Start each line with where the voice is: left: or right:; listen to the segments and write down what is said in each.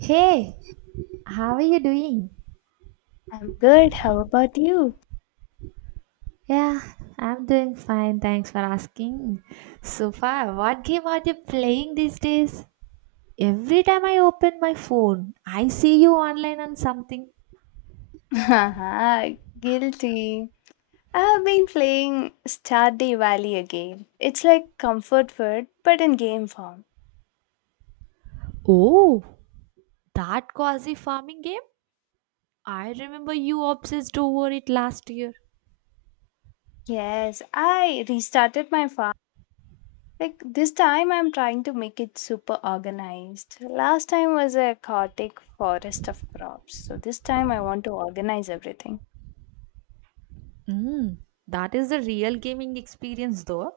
right: Hey, how are you doing?
left: I'm good. How about you?
right: Yeah, I'm doing fine. Thanks for asking. So far, what game are you playing these days? Every time I open my phone, I see you online on something.
left: Haha, guilty. I've been playing Stardew Valley again. It's like comfort food, but in game form.
right: Oh, that cozy farming game? I remember you obsessed over it last year.
left: Yes, I restarted my farm. Like this time, I'm trying to make it super organized. Last time was a chaotic forest of crops, so this time I want to organize everything.
right: Mm, that is the real gaming experience though.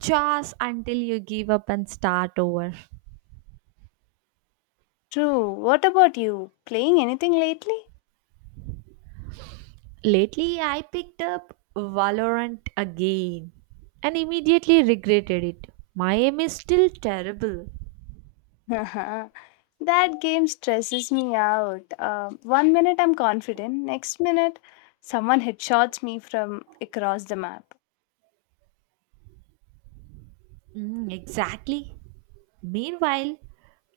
right: Chores until you give up and start over.
left: True. What about you? Playing anything lately?
right: Lately, I picked up Valorant again and immediately regretted it. My aim is still terrible.
left: Haha. That game stresses me out. One minute I'm confident, next minute someone headshots me from across the map.
right: Mm, exactly. Meanwhile,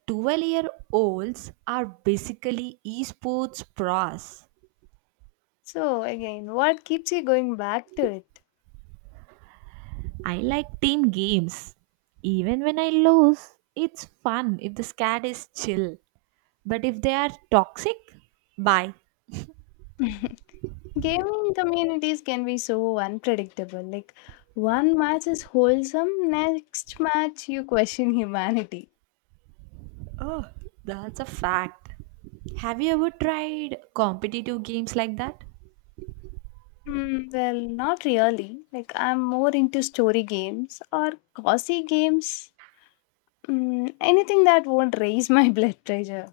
right: 12-year-olds are basically esports pros.
left: So, again, what keeps you going back to it?
right: I like team games. Even when I lose, it's fun if the squad is chill. But if they are toxic, bye.
left: Gaming communities can be so unpredictable. One match is wholesome, next match you question humanity.
right: Oh, that's a fact. Have you ever tried competitive games like that?
left: Not really. I'm more into story games or cozy games. Mm, anything that won't raise my blood pressure.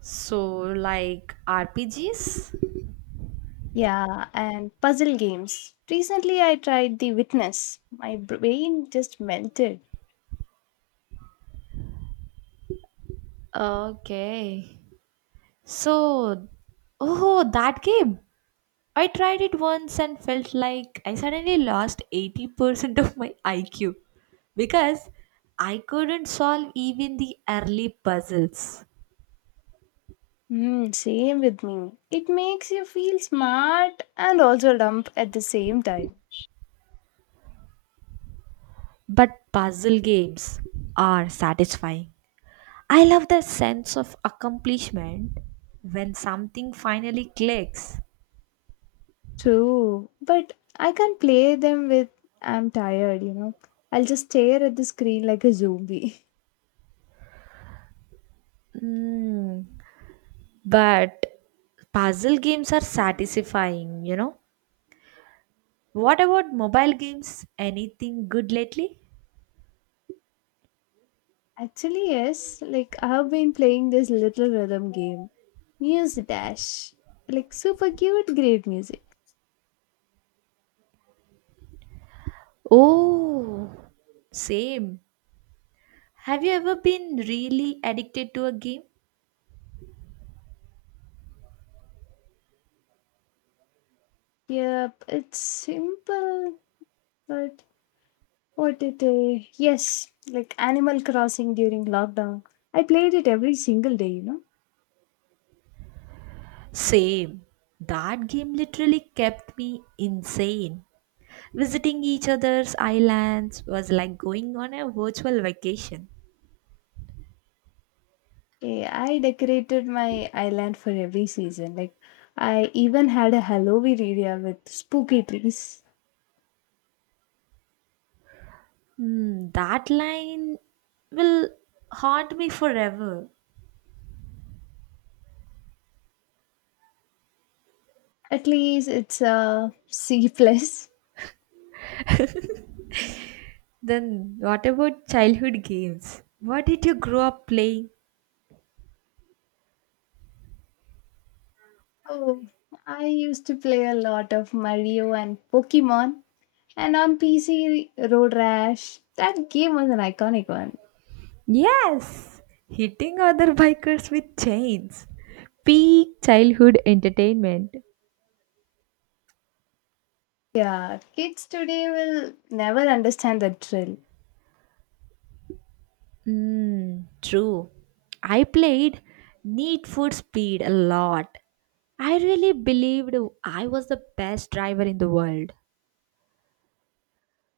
right: So, like RPGs?
left: Yeah, and puzzle games. Recently, I tried The Witness. My brain just melted.
right: Okay. So, oh, that game, I tried it once and felt like I suddenly lost 80% of my IQ because I couldn't solve even the early puzzles.
left: Hmm, same with me. It makes you feel smart and also dumb at the same time.
right: But puzzle games are satisfying. I love the sense of accomplishment when something finally clicks.
left: True, but I can't play them with I'm tired. I'll just stare at the screen like a zombie.
right: Hmm. But puzzle games are satisfying, you know. What about mobile games? Anything good lately?
left: Actually, yes, I have been playing this little rhythm game, Muse Dash. Like super cute, great music.
right: Oh, same. Have you ever been really addicted to a game?
left: Yep, it's simple. But what it I? Yes, like Animal Crossing during lockdown. I played it every single day.
right: Same. That game literally kept me insane. Visiting each other's islands was like going on a virtual vacation.
left: Eh, I decorated my island for every season. I even had a Halloween area with spooky trees.
right: Hmm, that line will haunt me forever.
left: At least it's a C plus.
right: Then what about childhood games? What did you grow up playing?
left: Oh, I used to play a lot of Mario and Pokemon, and on PC, Road Rash. That game was an iconic one.
right: Yes, hitting other bikers with chains. Peak childhood entertainment.
left: Yeah, kids today will never understand the thrill.
right: Mm, true. I played Need for Speed a lot. I really believed I was the best driver in the world.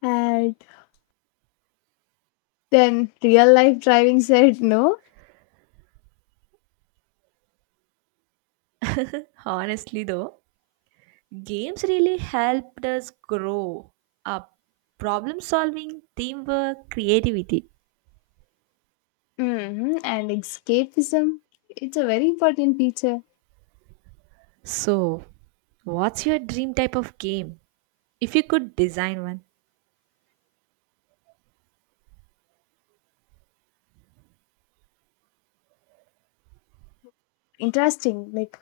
left: And then real life driving said no.
right: Honestly, though, games really helped us grow up. Problem solving, teamwork, creativity.
left: hmm And escapism, it's a very important feature.
right: So, what's your dream type of game? If you could design one.
left: Interesting, like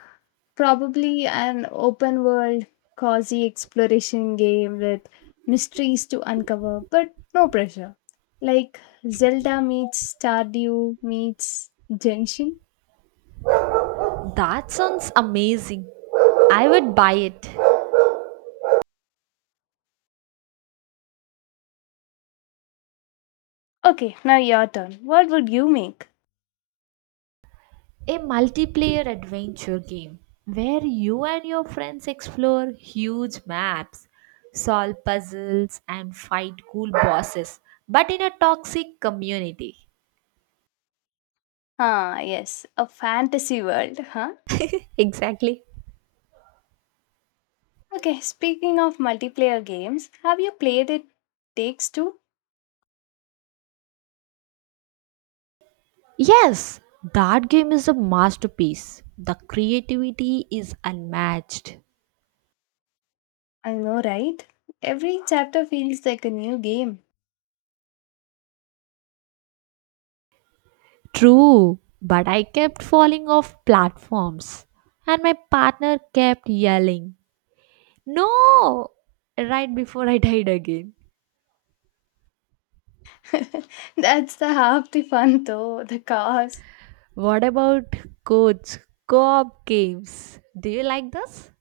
left: probably an open world, cozy exploration game with mysteries to uncover, but no pressure. Like Zelda meets Stardew meets Genshin.
right: That sounds amazing. I would buy it.
left: Okay, now your turn. What would you make?
right: A multiplayer adventure game where you and your friends explore huge maps, solve puzzles, and fight cool bosses, but in a toxic community.
left: Ah, yes, a fantasy world.
right: Exactly.
left: Okay, speaking of multiplayer games, have you played it Takes Two?
right: Yes, that game is a masterpiece. The creativity is unmatched.
left: I know, right? Every chapter feels like a new game.
right: True, but I kept falling off platforms and my partner kept yelling, "No!" right before I died again.
left: That's the half the fun though, the cars.
right: What about coach co op games? Do you like this?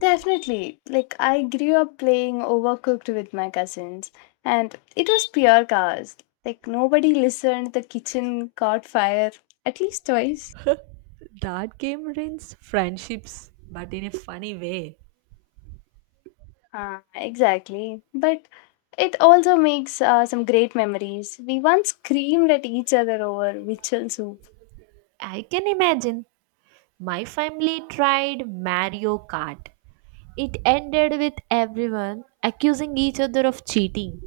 left: Definitely. Like I grew up playing Overcooked with my cousins and it was pure cars. Like nobody listened, the kitchen caught fire at least twice.
right: That game ruins friendships, but in a funny way.
left: Ah, exactly. But it also makes some great memories. We once screamed at each other over Mitchell soup.
right: I can imagine. My family tried Mario Kart. It ended with everyone accusing each other of cheating.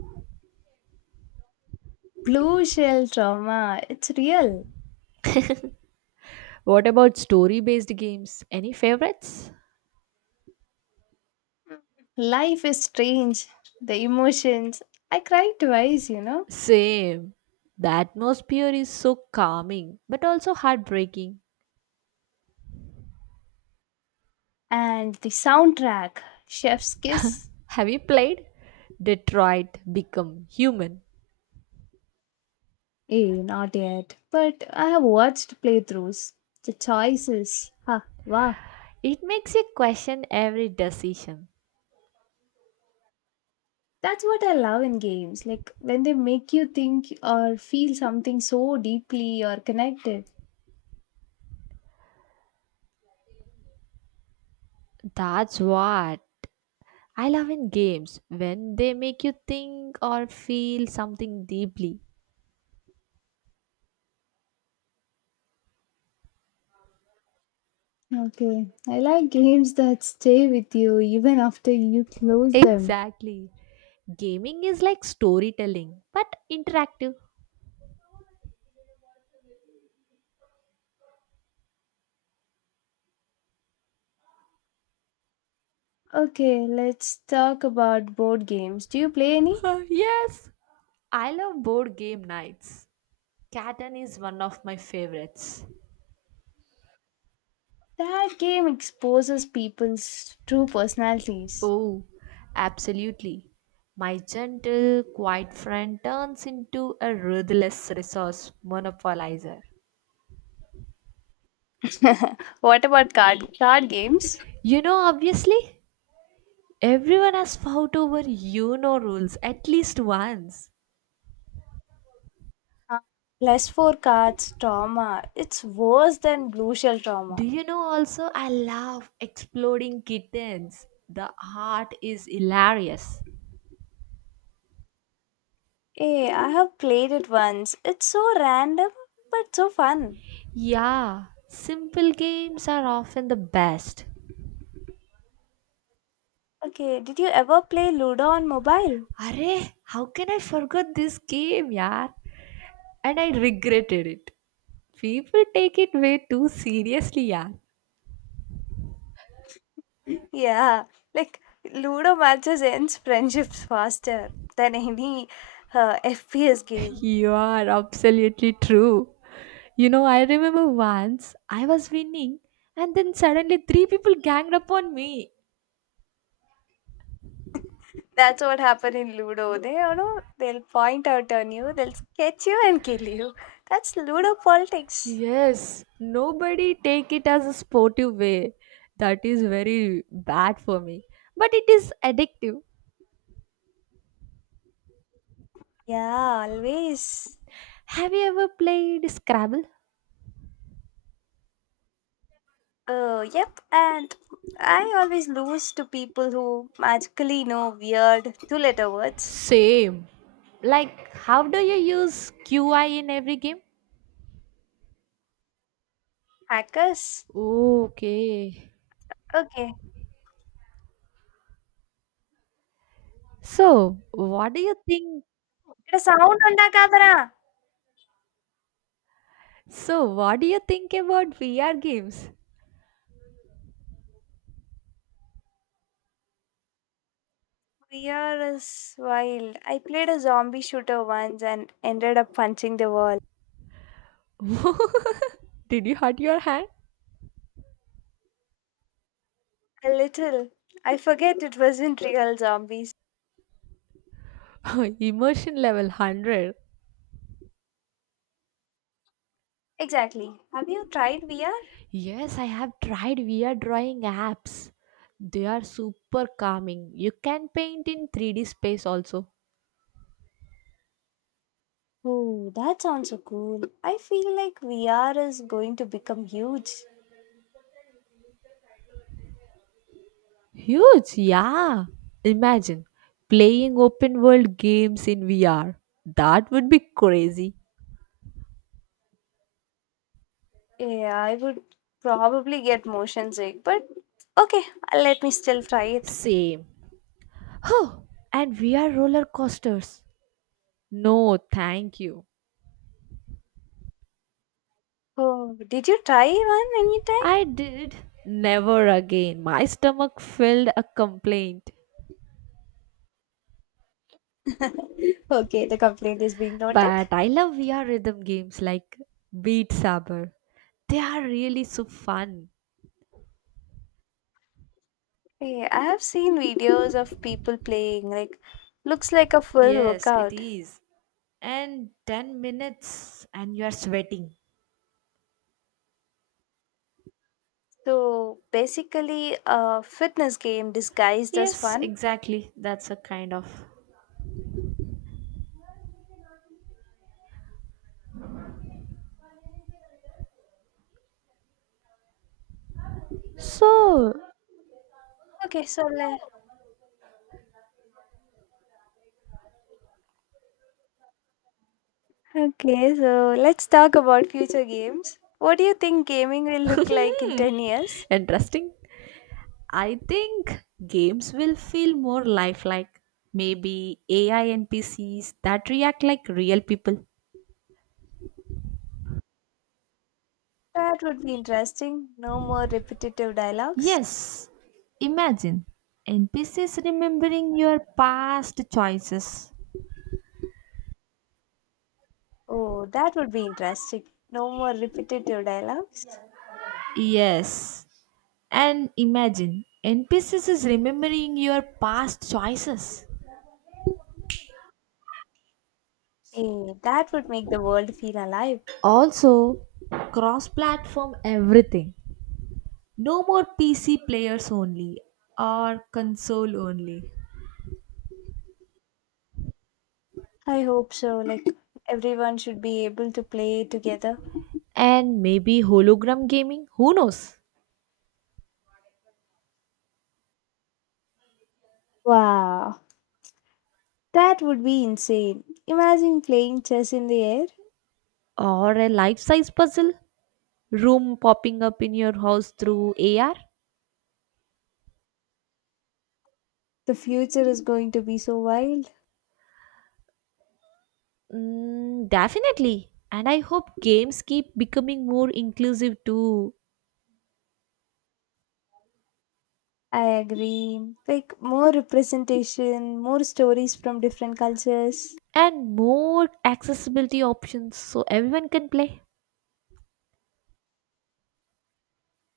left: Blue shell trauma. It's real.
right: What about story based games? Any favorites?
left: Life is strange. The emotions. I cried twice.
right: Same. The atmosphere is so calming but also heartbreaking.
left: And the soundtrack, Chef's Kiss.
right: Have you played Detroit Become Human?
left: Eh, not yet. But I have watched playthroughs. The choices. Ha, wow.
right: It makes you question every decision.
left: That's what I love in games, like when they make you think or feel something so deeply or connected.
right: That's what I love in games when they make you think or feel something deeply.
left: Okay, I like games that stay with you even after you close them.
right: Exactly. Gaming is like storytelling but interactive.
left: Okay, let's talk about board games. Do you play any?
right: Yes, I love board game nights. Catan is one of my favorites.
left: That game exposes people's true personalities.
right: Oh, absolutely. My gentle, quiet friend turns into a ruthless resource monopolizer.
left: what about card games?
right: Obviously, everyone has fought over rules at least once.
left: Uh, Plus four cards trauma. It's worse than blue shell
right: Do
left: trauma.
right: you know also I love exploding kittens? The art is hilarious.
left: Hey, I have played it once. It's so random but so fun.
right: Yeah, simple games are often the best.
left: Okay, did you ever play Ludo on mobile?
right: Arey, how can I forget this game, yaar? And I regretted it. People take it way too seriously, yeah.
left: Mm. Yeah, like Ludo matches ends friendships faster than any FPS game.
right: You are absolutely true. You know, I remember once I was winning, and then suddenly three people ganged up on me.
left: That's what happened in Ludo. They, they'll point out on you, they'll catch you and kill you. That's Ludo politics.
right: Yes, nobody take it as a sportive way. That is very bad for me. But it is addictive.
left: Yeah, always.
right: Have you ever played Scrabble?
left: Yep, and I always lose to people who magically know weird two letter words.
right: Same. Like, how do you use QI in every game?
left: Hackers?
right: Okay.
left: Okay.
right: So, what do you think
left: ఇక్కడ sound ఉందా కాదరా?
right: So, what do you think about VR games?
left: Weird is wild. I played a zombie shooter once and ended up punching the wall.
right: Did you hurt your hand?
left: A little. I forget it wasn't real zombies.
right: Immersion level 100.
left: Exactly. Have you tried VR?
right: Yes, I have tried VR drawing apps. They are super calming. You can paint in 3D space also.
left: Oh, that sounds so cool. I feel like VR is going to become huge.
right: Huge, yeah. Imagine playing open world games in VR. That would be crazy.
left: Yeah, I would probably get motion sick, but okay, let me still try it.
right: Same. Oh, and VR roller coasters. No, thank you.
left: Oh, did you try one
right: I did. Never again. My stomach filled a complaint.
left: anytime? okay, the complaint is being noted.
right: But I love VR rhythm games like Beat Saber. They are really so fun.
left: Yeah, I have seen videos of people playing, like, looks like a full
right: Yes, it
left: workout.
right: is. And 10 minutes and you are sweating.
left: So basically, a fitness game disguised as
right: Yes,
left: fun.
right: exactly. That's a kind of. So,
left: Okay, so let. Okay, so let's talk about future games. What do you think gaming will look like in 10 years?
right: interesting. I think games will feel more lifelike. Maybe AI NPCs that react like real people.
left: That would be interesting. No more repetitive dialogues.
right: Yes, imagine NPCs remembering your past choices.
left: Oh, that would be interesting. No more repetitive dialogues.
right: Yes, and imagine NPCs is remembering your past choices.
left: Eh, that would make the world feel alive.
right: Also, cross platform everything. No more PC players only or console only.
left: I hope so. Like everyone should be able to play together.
right: And maybe hologram gaming, who knows?
left: Wow, that would be insane. Imagine playing chess in the air.
right: Or a life size puzzle room popping up in your house through AR.
left: The future is going to be so wild.
right: Mm, definitely. And I hope games keep becoming more inclusive too,
left: I agree. Like more representation, more stories from different cultures.
right: and more accessibility options so everyone can play.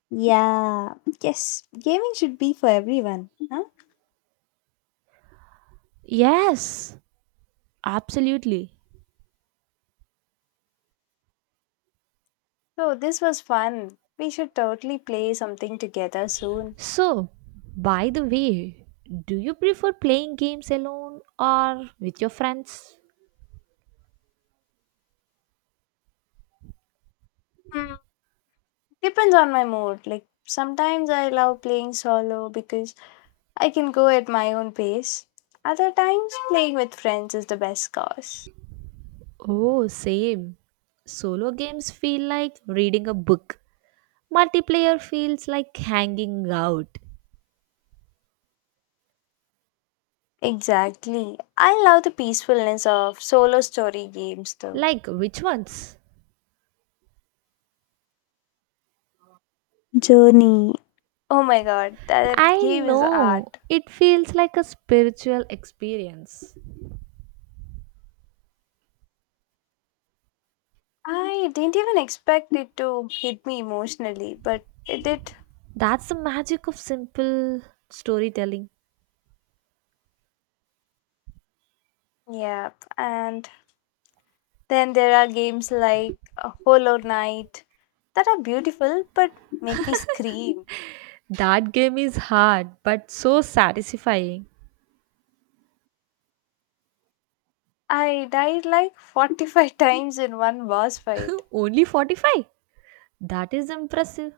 left: Yeah, yes, gaming should be for everyone. Huh?
right: Yes, absolutely.
left: So this was fun. We should totally play something together soon.
right: So, by the way, do you prefer playing games alone or with your friends?
left: Hmm. Depends on my mood. Like sometimes I love playing solo because I can go at my own pace. Other times playing with friends is the best cause.
right: Oh, same. Solo games feel like reading a book, multiplayer feels like hanging out.
left: Exactly. I love the peacefulness of solo story games though.
right: Like, which ones?
left: Journey. Oh my god, that
right: I
left: game is
right: know.
left: art.
right: It feels like a spiritual experience.
left: I didn't even expect it to hit me emotionally, but it did.
right: That's the magic of simple storytelling.
left: Yeah, and Then there are games like Hollow Knight that are beautiful but make me scream.
right: That game is hard but so satisfying.
left: I died like 45 times in one boss fight.
right: Only 45? That is impressive.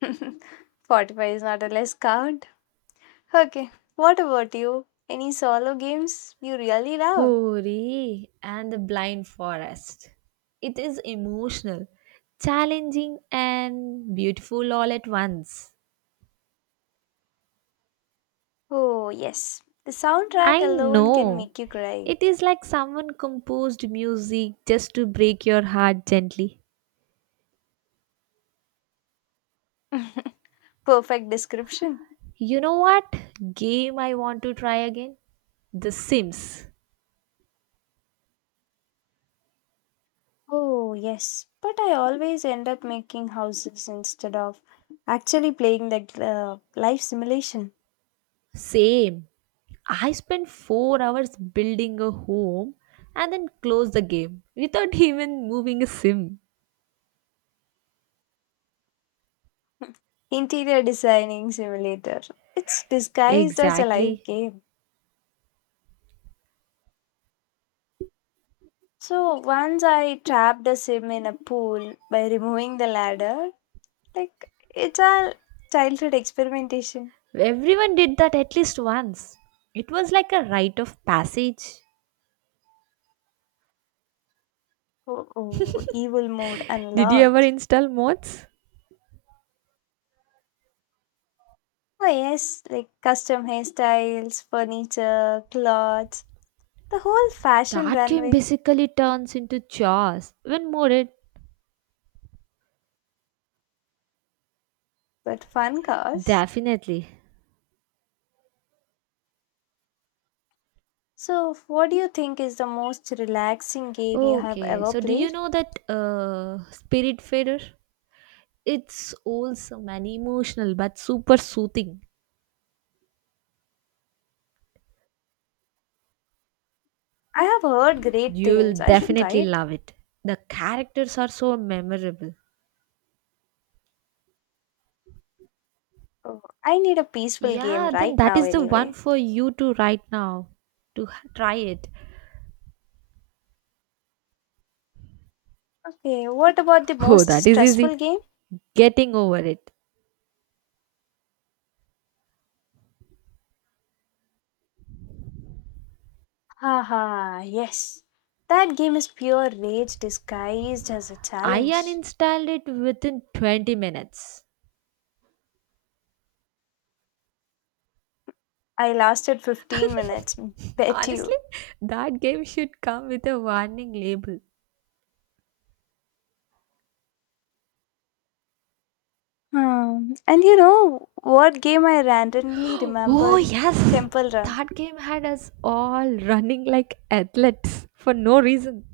left: 45 is not a less count. Okay, what about you? Any solo games you really love?
right: Hori and the blind forest. It is emotional, challenging, and beautiful all at once.
left: Oh, yes. The soundtrack
right: I
left: alone can
right: know.
left: make you cry.
right: It is like someone composed music just to break your heart gently.
left: Perfect description.
right: You know what game I want to try again? The Sims.
left: Oh, yes. But I always end up making houses instead of actually playing the life simulation.
right: Same. I spent 4 hours building a home and then closed the game without even moving a sim.
left: Interior Designing Simulator. It's disguised as a live
right: Exactly.
left: game. So once I trapped a sim in a pool by removing the ladder. Like it's all childhood experimentation.
right: Everyone did that at least once. It was like a rite of passage.
left: Oh, evil mode
right: Did you ever
left: unlocked.
right: install mods?
left: Oh yes, like custom hairstyles, furniture, clothes, the whole fashion
right: That game
left: runway,
right: basically turns into chores when modded.
left: but fun cars.
right: Definitely.
left: So what do you think is the most relaxing game you have
right: Okay,
left: ever
right: so do you
left: played?
right: know that Spirit Fader? It's wholesome and emotional, but super soothing.
left: I have heard great
right: You will
left: things. I should try
right: definitely
left: it.
right: love it. The characters are so memorable.
left: Oh, I need a peaceful game
right: Yeah, then
left: right
right: that
left: now,
right: is the one
left: anyway.
right: for you to right now to try it.
left: Okay, what about the
right: Oh,
left: most
right: that is
left: stressful
right: easy.
left: game?
right: Getting over it.
left: Haha, yes. That game is pure rage disguised as a
right: I
left: challenge.
right: uninstalled it within 20 minutes.
left: I lasted 15 minutes, bet
right: Honestly,
left: you.
right: that game should come with a warning label.
left: Hmm. And you know what game I randomly
right: Oh,
left: remembered?
right: yes.
left: Temple Run.
right: That game had us all running like athletes for no reason.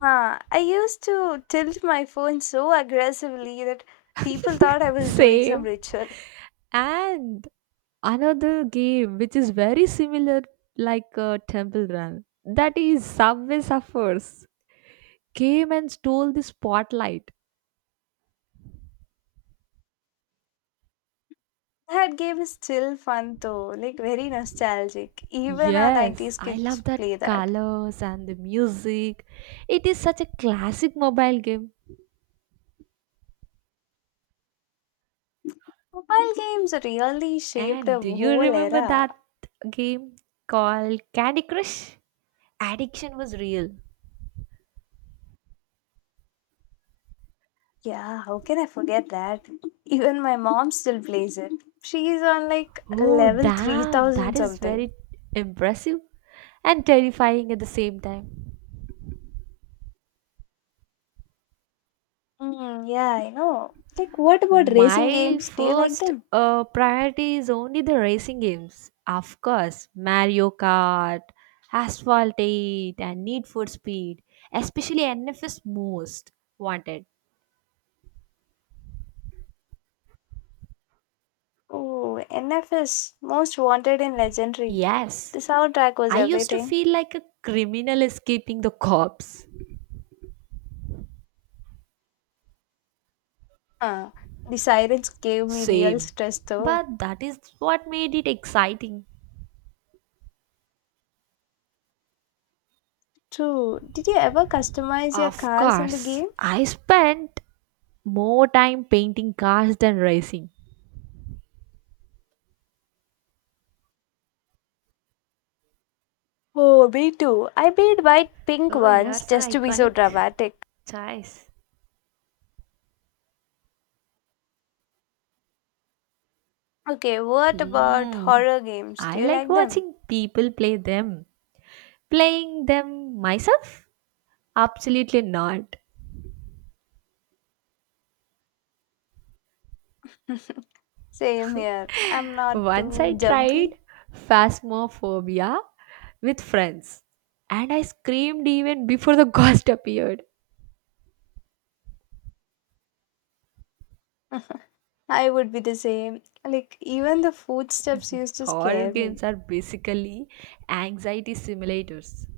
left: Huh, I used to tilt my phone so aggressively that people thought I was doing some
right: Same.
left: ritual.
right: And another game which is very similar like Temple Run. That is Subway Surfers. Came and stole the spotlight.
left: That game is still fun though, like very nostalgic. Even our
right: Yes,
left: 90s
right: I
left: kids
right: love
left: play
right: that
left: that.
right: colors and the music. It is such a classic mobile game.
left: Mobile games really shaped
right: And
left: a
right: do you
left: whole
right: remember that
left: era.
right: game called Candy Crush? Addiction was real.
left: Yeah, how can I forget that? Even my mom still plays it. She's on like
right: Oh,
left: level
right: damn, that
left: 3,000
right: is
left: something.
right: very impressive and terrifying at the same time.
left: Mm, yeah, I know. Like, what about racing
right: My
left: games? Do you like
right: first
left: them?
right: priority is only the racing games. Of course, Mario Kart, Asphalt 8, and Need for Speed, especially NFS Most Wanted.
left: Oh, NFS, Most Wanted and Legendary.
right: Yes,
left: The soundtrack was
right: I used to
left: everything.
right: feel like a criminal escaping the cops.
left: Huh. The sirens gave me real
right: Same.
left: stress though.
right: But that is what made it exciting.
left: True. Did you ever customize your
right: Of
left: cars in the
right: course,
left: game?
right: I spent more time painting cars than racing.
left: Oh, me too. I made white pink
right: Oh, you're
left: ones
right: so
left: just to be so
right: iconic
left: dramatic.
right: choice.
left: Okay, what about
right: Hmm.
left: horror games? Do
right: I
left: you
right: like
left: like them?
right: watching people play them. Playing them myself? Absolutely not.
left: Same here. I'm not
right: Once I
left: too
right: tried
left: jumpy.
right: Phasmophobia with friends and I screamed even before the ghost appeared.
left: I would be the same. Like, even the footsteps used to
right: Horror
left: scare me.
right: games are basically anxiety simulators.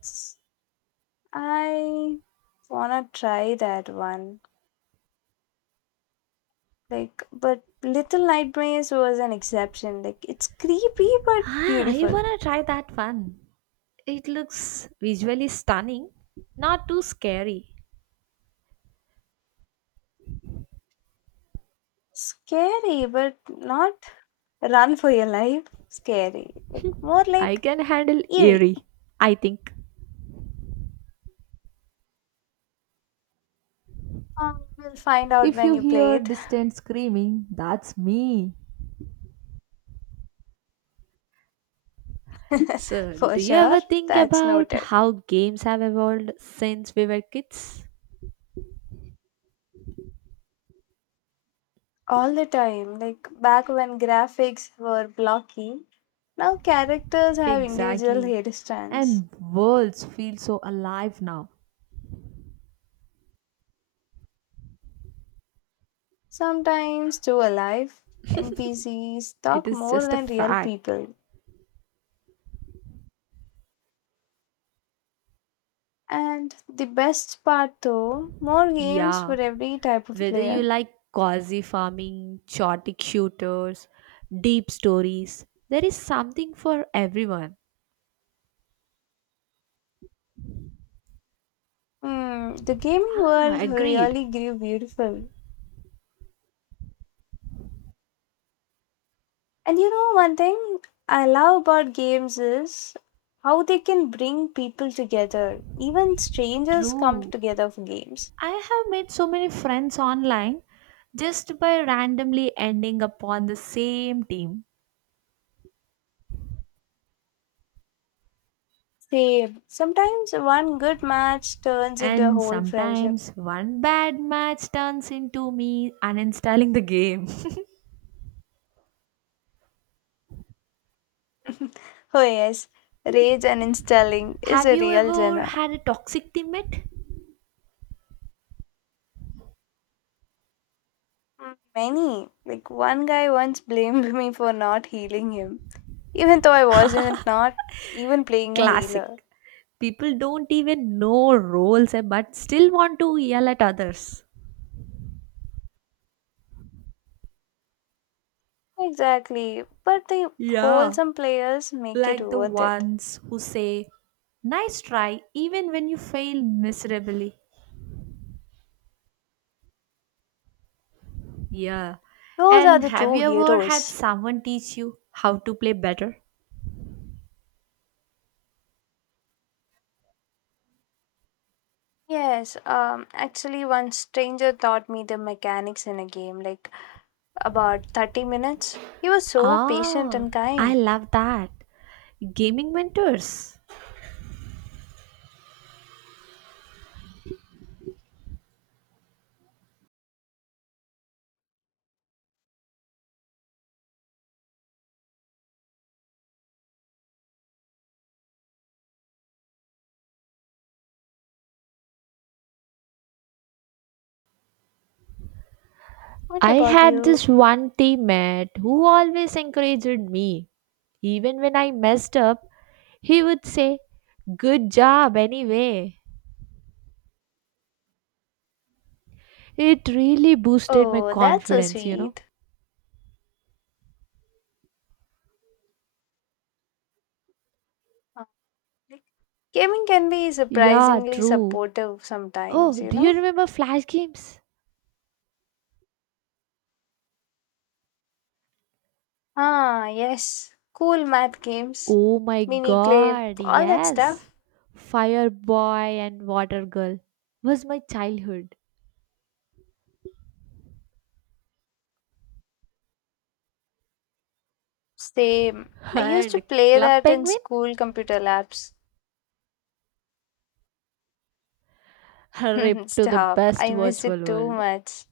left: S- I wanna try that one. Like, but Little Nightmares was an exception. Like, it's creepy but
right: Ah, I
left: beautiful.
right: wanna try that one. It looks visually stunning, not too scary.
left: Scary, but not run for your life. Scary. Like more
right: I
left: like
right: can handle
left: eerie.
right: eerie, I think.
left: We'll find out
right: If
left: when
right: you
left: you play
right: hear
left: it.
right: distant screaming, that's me. So,
left: for
right: do you
left: sure.
right: ever think
left: That's
right: about
left: noted.
right: how games have evolved since we were kids?
left: All the time. Like back when graphics were blocky. Now characters have individual
right: Exactly.
left: hairstyles.
right: And worlds feel so alive now.
left: Sometimes too alive. NPCs
right: It
left: talk
right: is
left: more
right: just a
left: than real
right: fact.
left: people. And the best part though, more games for
right: Yeah,
left: every type of
right: whether you
left: player.
right: like cozy farming, chaotic shooters, deep stories, there is something for everyone.
left: Hmm, the gaming
right: Ah,
left: world
right: agreed.
left: really grew beautiful. And you know, one thing I love about games is how they can bring people together. Even strangers come
right: True.
left: together for games.
right: I have made so many friends online just by randomly ending upon the same team.
left: Say, sometimes one good match turns into a
right: And
left: whole friendship.
right: sometimes one bad match turns into me uninstalling the game.
left: Oh, yes, rage and installing is
right: Have
left: a
right: you
left: real
right: ever
left: genre.
right: had a toxic teammate?
left: Mm, Many, like one guy once blamed me for not healing him, even though I wasn't not even playing a healer.
right: Classic. People don't even know roles eh, but still want to yell at others.
left: Exactly, but the
right: Yeah,
left: wholesome players make it
right: like the
left: worth it.
right: ones who say, "Nice try," even when you fail miserably. Yeah.
left: Those are
right: And
left: the
right: have
left: true
right: you ever had
left: heroes.
right: someone teach you how to play better?
left: Yes, actually, one stranger taught me the mechanics in a game, like about 30 minutes. He was so patient
right: Ah,
left: and
right: I
left: kind.
right: love that. Gaming mentors.
left: What
right: I
left: about
right: had
left: you?
right: this one teammate who always encouraged me. Even when I messed up, he would say, "Good job anyway." It really boosted my
left: Oh, that's so
right: confidence, you know.
left: sweet. Uh, like, Gaming can be
right: Yeah,
left: surprisingly
right: true.
left: supportive
right: Oh,
left: sometimes, you
right: do you
left: know?
right: remember Flash games?
left: Ah, yes. Cool math games,
right: Oh my
left: mini clip,
right: god,
left: all that
right: yes.
left: stuff.
right: Fire Boy and Water Girl was my childhood.
left: Same. I used to
right: And
left: play
right: Club
left: that in
right: Penguin?
left: school computer labs.
right: Rip to the
left: Stop.
right: best
left: I miss
right: virtual
left: it too
right: world.
left: much.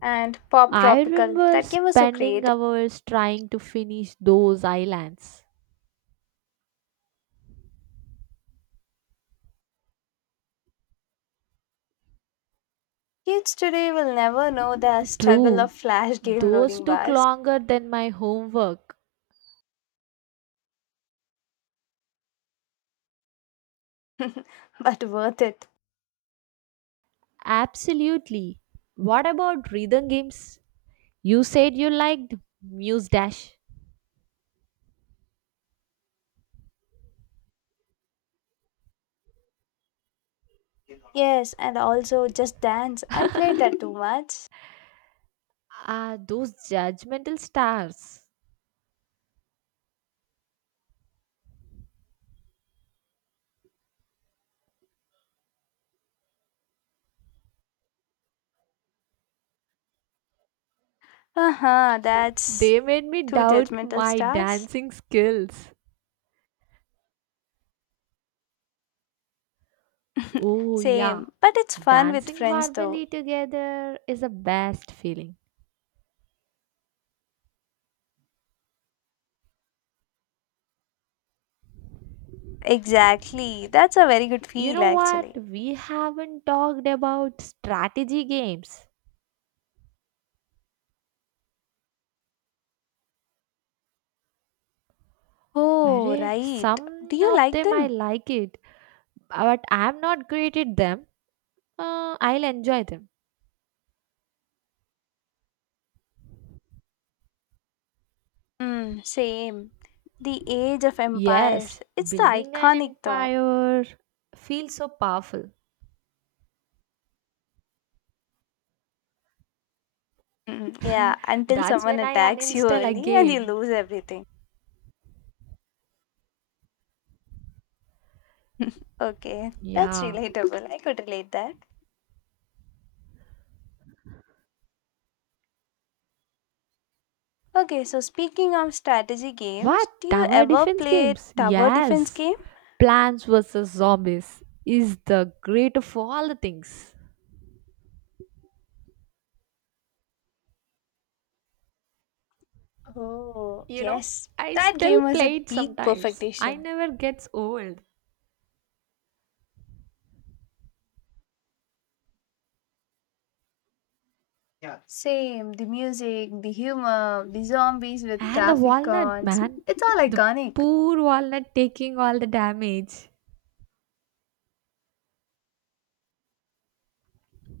left: And Pop
right: I
left: Tropical.
right: remember
left: That game was so
right: spending
left: creative.
right: hours trying to finish those islands.
left: Kids today will never know the struggle
right: True,
left: of flash game
right: those
left: loading
right: took
left: bars.
right: longer than my homework.
left: but worth it.
right: Absolutely. What about rhythm games? You said you liked Muse Dash.
left: Yes, and also Just Dance. I played that too much.
right: Ah, those judgmental stars.
left: Uh-huh,
right: They
left: that's
right: made me
left: two
right: doubt
left: judgmental
right: my
left: stars.
right: dancing skills. Oh, yeah.
left: Same. But it's fun with
right: Dancing
left: friends though.
right: horribly together is the best feeling.
left: Exactly. That's a very good
right: You
left: feel
right: know what?
left: actually.
right: We haven't talked about strategy games.
left: Oh,
right: Array,
left: right. Do
right: some
left: you
right: of
left: like
right: them I
left: them?
right: like it, but I'm not great at them. I'll enjoy them.
left: Mm, same. The Age of Empires.
right: Yes,
left: It's the
right: building an
left: iconic though.
right: empire feels so powerful.
left: Mm, yeah, until
right: That's
left: someone
right: when I
left: attacks you
right: uninstall
left: early and you
right: again.
left: lose everything. Okay, that's
right: Yeah.
left: relatable. I could relate that. Okay, so speaking of strategy
right: What?
left: games, do you
right: Tower
left: ever
right: defense
left: play
right: games?
left: tower defense
right: Yes.
left: game?
right: Plants vs. Zombies is the great of all the things.
left: Oh,
right: You know,
left: yes.
right: I
left: That
right: still
left: game was
right: play it
left: at peak
right: sometimes. I
left: perfection.
right: never gets old.
left: Same, the music, the humor, the zombies with
right: And the
left: traffic
right: walnut,
left: cons.
right: man.
left: It's all
right: The
left: iconic.
right: poor walnut taking all the damage.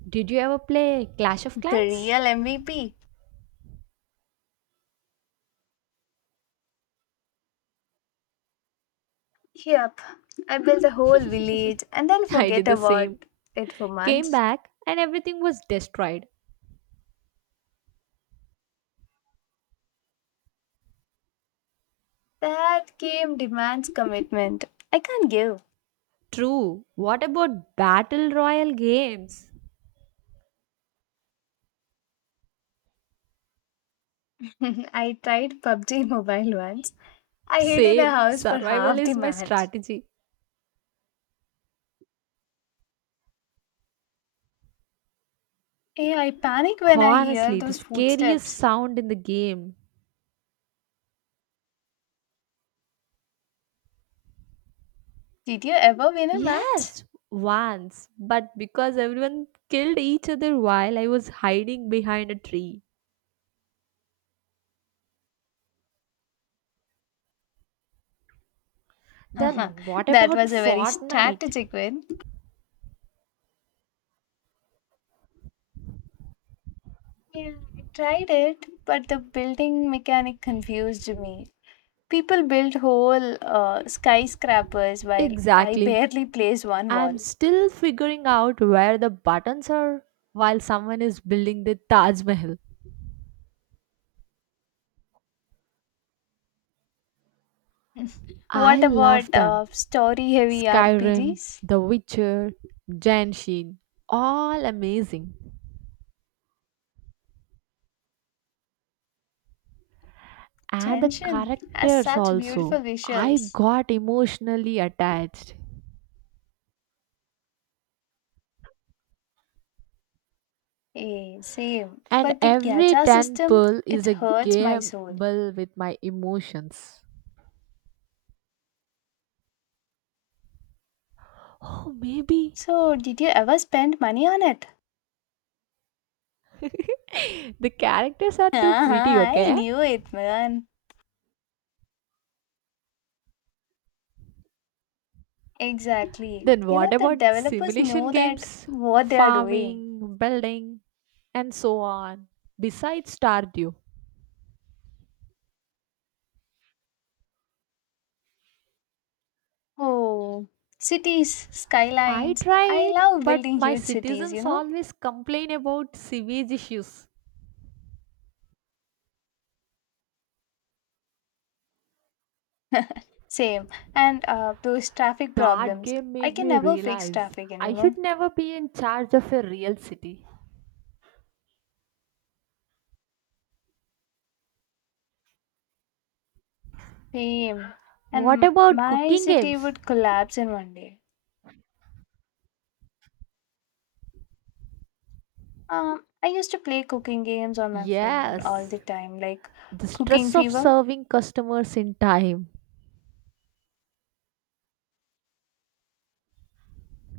right: Did you ever play Clash of
left: The
right: Clans?
left: real MVP. Yep. I built a whole village and then
right: I did
left: forget
right: the
left: about
right: same.
left: it for
right: Came
left: months.
right: back and everything was destroyed.
left: That game demands commitment. I can't give.
right: True. What about Battle Royale games?
left: I tried PUBG Mobile once. I hid in a
right: Same.
left: house for
right: Survival
left: half the
right: is my
left: match.
right: strategy.
left: Hey, I panic when I hear
right: Honestly, the
left: those
right: scariest
left: footsteps.
right: sound in the game.
left: Did you ever win a match?
right: Yes, once. But because everyone killed each other while I was hiding behind a tree. Then what
left: That
right: about
left: was a very
right: Fortnite?
left: strategic win. Yeah, I tried it, but the building mechanic confused me. People built whole skyscrapers while I
right: Exactly.
left: barely placed one
right: I'm
left: wall.
right: still figuring out where the buttons are while someone is building the Taj Mahal. I
left: What
right: love
left: about
right: them.
left: story heavy
right: Skyrim,
left: RPGs?
right: The Witcher, Genshin, all amazing. And the
left: Tension has
right: characters
left: such
right: also.
left: beautiful
right: I
left: visuals.
right: got emotionally attached.
left: Eh, same.
right: And
left: But the
right: every
left: gacha system,
right: temple is
left: it
right: a
left: hurts my soul.
right: gamble with my emotions. Oh, maybe.
left: So, did you ever spend money on it?
right: The characters are too pretty,
left: Ah, I
right: okay?
left: knew it, man. Exactly.
right: Then
left: You
right: what
left: know, the
right: about
left: developers
right: simulation
left: know that
right: games,
left: what they are doing.
right: farming, building, and so on? Besides Stardew,
left: Oh, cities,
right: I
left: skylines. I
right: tried,
left: love
right: but
left: building
right: my
left: huge cities, you
right: citizens
left: know?
right: always complain about sewage issues.
left: Same. And those traffic
right: That
left: problems.
right: game
left: I
right: made
left: can
right: me
left: never fix
right: realize
left: traffic
right: I
left: anymore.
right: should never be in charge of a real city.
left: Same. And
right: What about
left: my
right: cooking
left: city
right: games?
left: would collapse in one day. I used to play cooking games on my phone all
right: Yes,
left: the time, like
right: the
left: Cooking
right: stress of
left: Fever,
right: serving customers in time.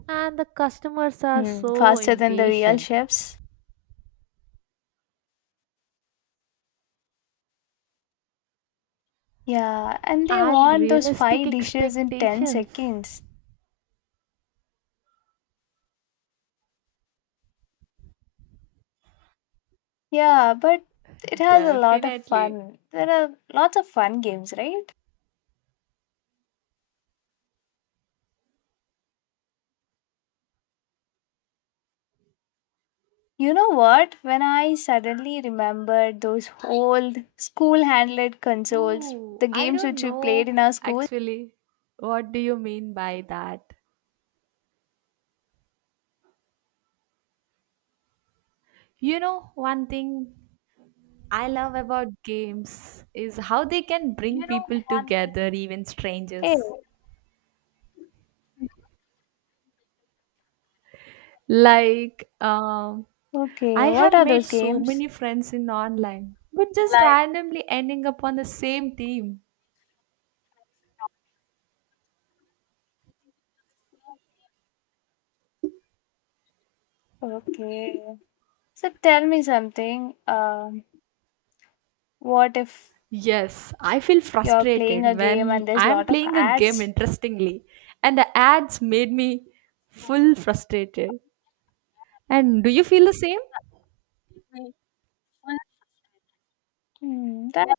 right: And the customers are
left: mm,
right: so
left: faster than the real
right: impatient,
left: chefs. Yeah, and they
right: and
left: want those
right: realistic
left: five dishes in 10
right: expectations.
left: seconds. Yeah, but it has a lot of
right: Definitely.
left: fun. There are lots of fun games, right? You know what? When I suddenly remembered those old school handled consoles,
right: Ooh,
left: the
right: I
left: games
right: don't
left: which we played
right: know
left: in our school.
right: actually. What do you mean by that? You know, one thing I love about games is how they can bring people together, even
left: Hey,
right: strangers. Like, I
left: okay, what
right: have
left: are
right: made
left: those
right: so
left: games?
right: many friends in online, but just randomly ending up on the same team.
left: Okay. So tell me something. What if
right: Yes, I feel
left: you're playing
right: frustrated
left: a game
right: when
left: and there's a
right: I am
left: lot of
right: playing a game
left: ads?
right: interestingly and the ads made me full frustrated. And do you feel the same?
left: Hmm, that,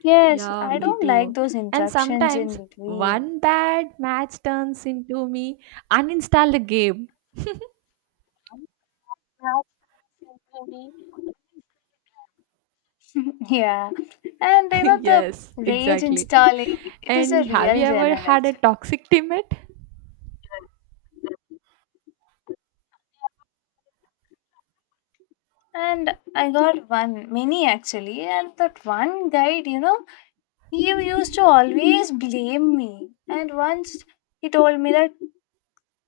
left: yes,
right: Yeah,
left: I
right: me
left: don't like
right: too.
left: those
right: And
left: interruptions in
right: sometimes
left: between.
right: one bad match turns into me uninstall the game.
left: Yeah, and the
right: Yes,
left: rage
right: exactly.
left: installing. It is a
right: And have you
left: real
right: ever
left: journal
right: had a
left: actually,
right: toxic teammate?
left: and I got one, many actually, and that one guide. He used to always blame me, and once he told me that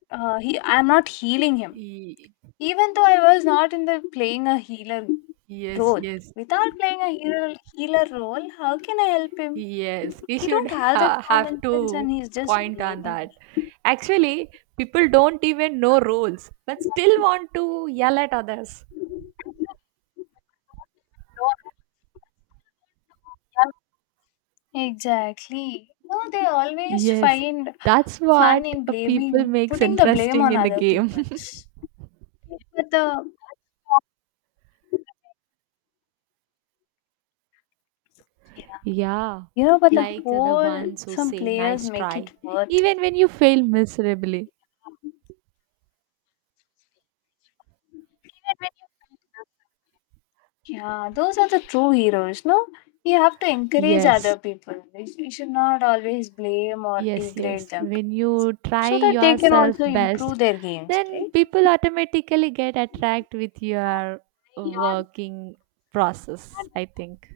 left: he I'm not healing him,
right: Ye-
left: even though I was not in the playing a healer
right: Yes,
left: role.
right: yes.
left: Without playing a hero, healer role, how can I help him?
right: Yes, we
left: He
right: should
left: don't have that
right: have
left: common sense, and
right: to
left: he's just
right: point on
left: blaming
right: that.
left: me.
right: Actually, people don't even know rules, but still want to yell at others.
left: Exactly. No, they always
right: Yes,
left: find
right: that's what
left: fun in
right: people
left: blaming,
right: makes
left: putting the blame
right: interesting
left: on
right: in the
left: other
right: game.
left: people's. But the yeah,
right: Yeah,
left: you know, but the
right: like the
left: whole
right: ones who
left: some
right: say
left: players
right: nice
left: make
right: try.
left: it worth.
right: Even when you fail miserably.
left: Yeah, those are the true heroes. No, you have to encourage
right: Yes,
left: other people. You should not always blame or
right: yes,
left: degrade
right: yes.
left: them,
right: When you try
left: so that they can
right: yourself
left: also
right: best,
left: improve their games,
right: then
left: right?
right: people automatically get attracted with your working process, I think.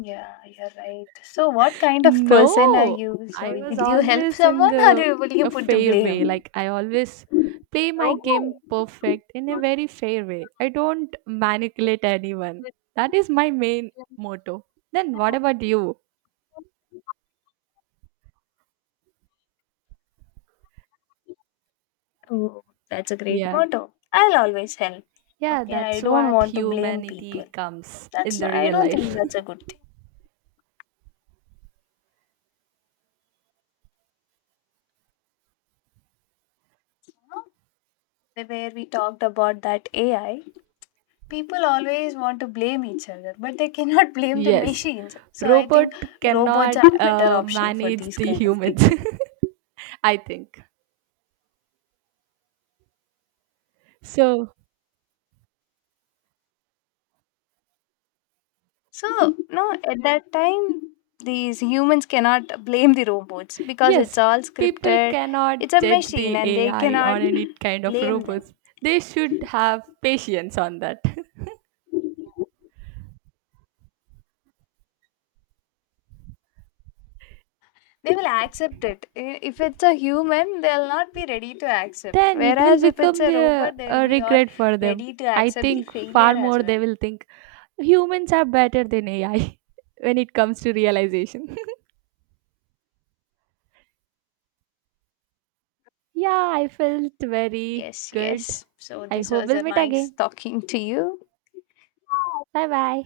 left: Yeah, you're right. So, what kind of person are
right: No,
left: you? So,
right: I was
left: will you help
right: always in
left: someone, or
right: the
left: you- will you
right: a
left: put the
right: fair way.
left: blame?
right: Like I always play my game perfect in a very fair way. I don't manipulate anyone. That is my main motto. Then what about you?
left: Oh, that's a great
right: Yeah.
left: motto. I'll always help.
right: Yeah,
left: Okay, I
right: that's
left: don't
right: what
left: want to blame people.
right: humanity comes in
left: That's
right: the
left: I
right: real
left: don't think
right: life.
left: that's a good thing. You know. The Where we talked about that AI, people always want to blame each other, but they cannot blame the
right: Yes,
left: machines. So I
right: robot
left: think robots
right: cannot
left: are a better option for
right: manage
left: these
right: the
left: kind of
right: humans,
left: people.
right: I think. So,
left: So no, at that time these humans cannot blame the robots because it's
right: yes,
left: all
right: people
left: scripted. It's
right: cannot
left: a
right: judge
left: machine
right: the
left: and they
right: AI or
left: cannot
right: any kind of
left: blame them.
right: robots. They should have patience on that.
left: They will accept it. I- If it's a human, they'll not be ready to accept.
right: Then it will
left: Whereas if it's
right: become
left: a
right: the
left: robot, they'll be all
right: regret for them.
left: ready to
right: I
left: accept the
right: think
left: failure
right: far
left: as
right: more they
left: well.
right: will think humans are better than AI when it comes to realization. Yeah, I felt very
left: Yes,
right: good.
left: yes. So
right: I
left: this
right: hope
left: was
right: we'll
left: a
right: meet
left: nice
right: again.
left: talking to you.
right: Bye bye.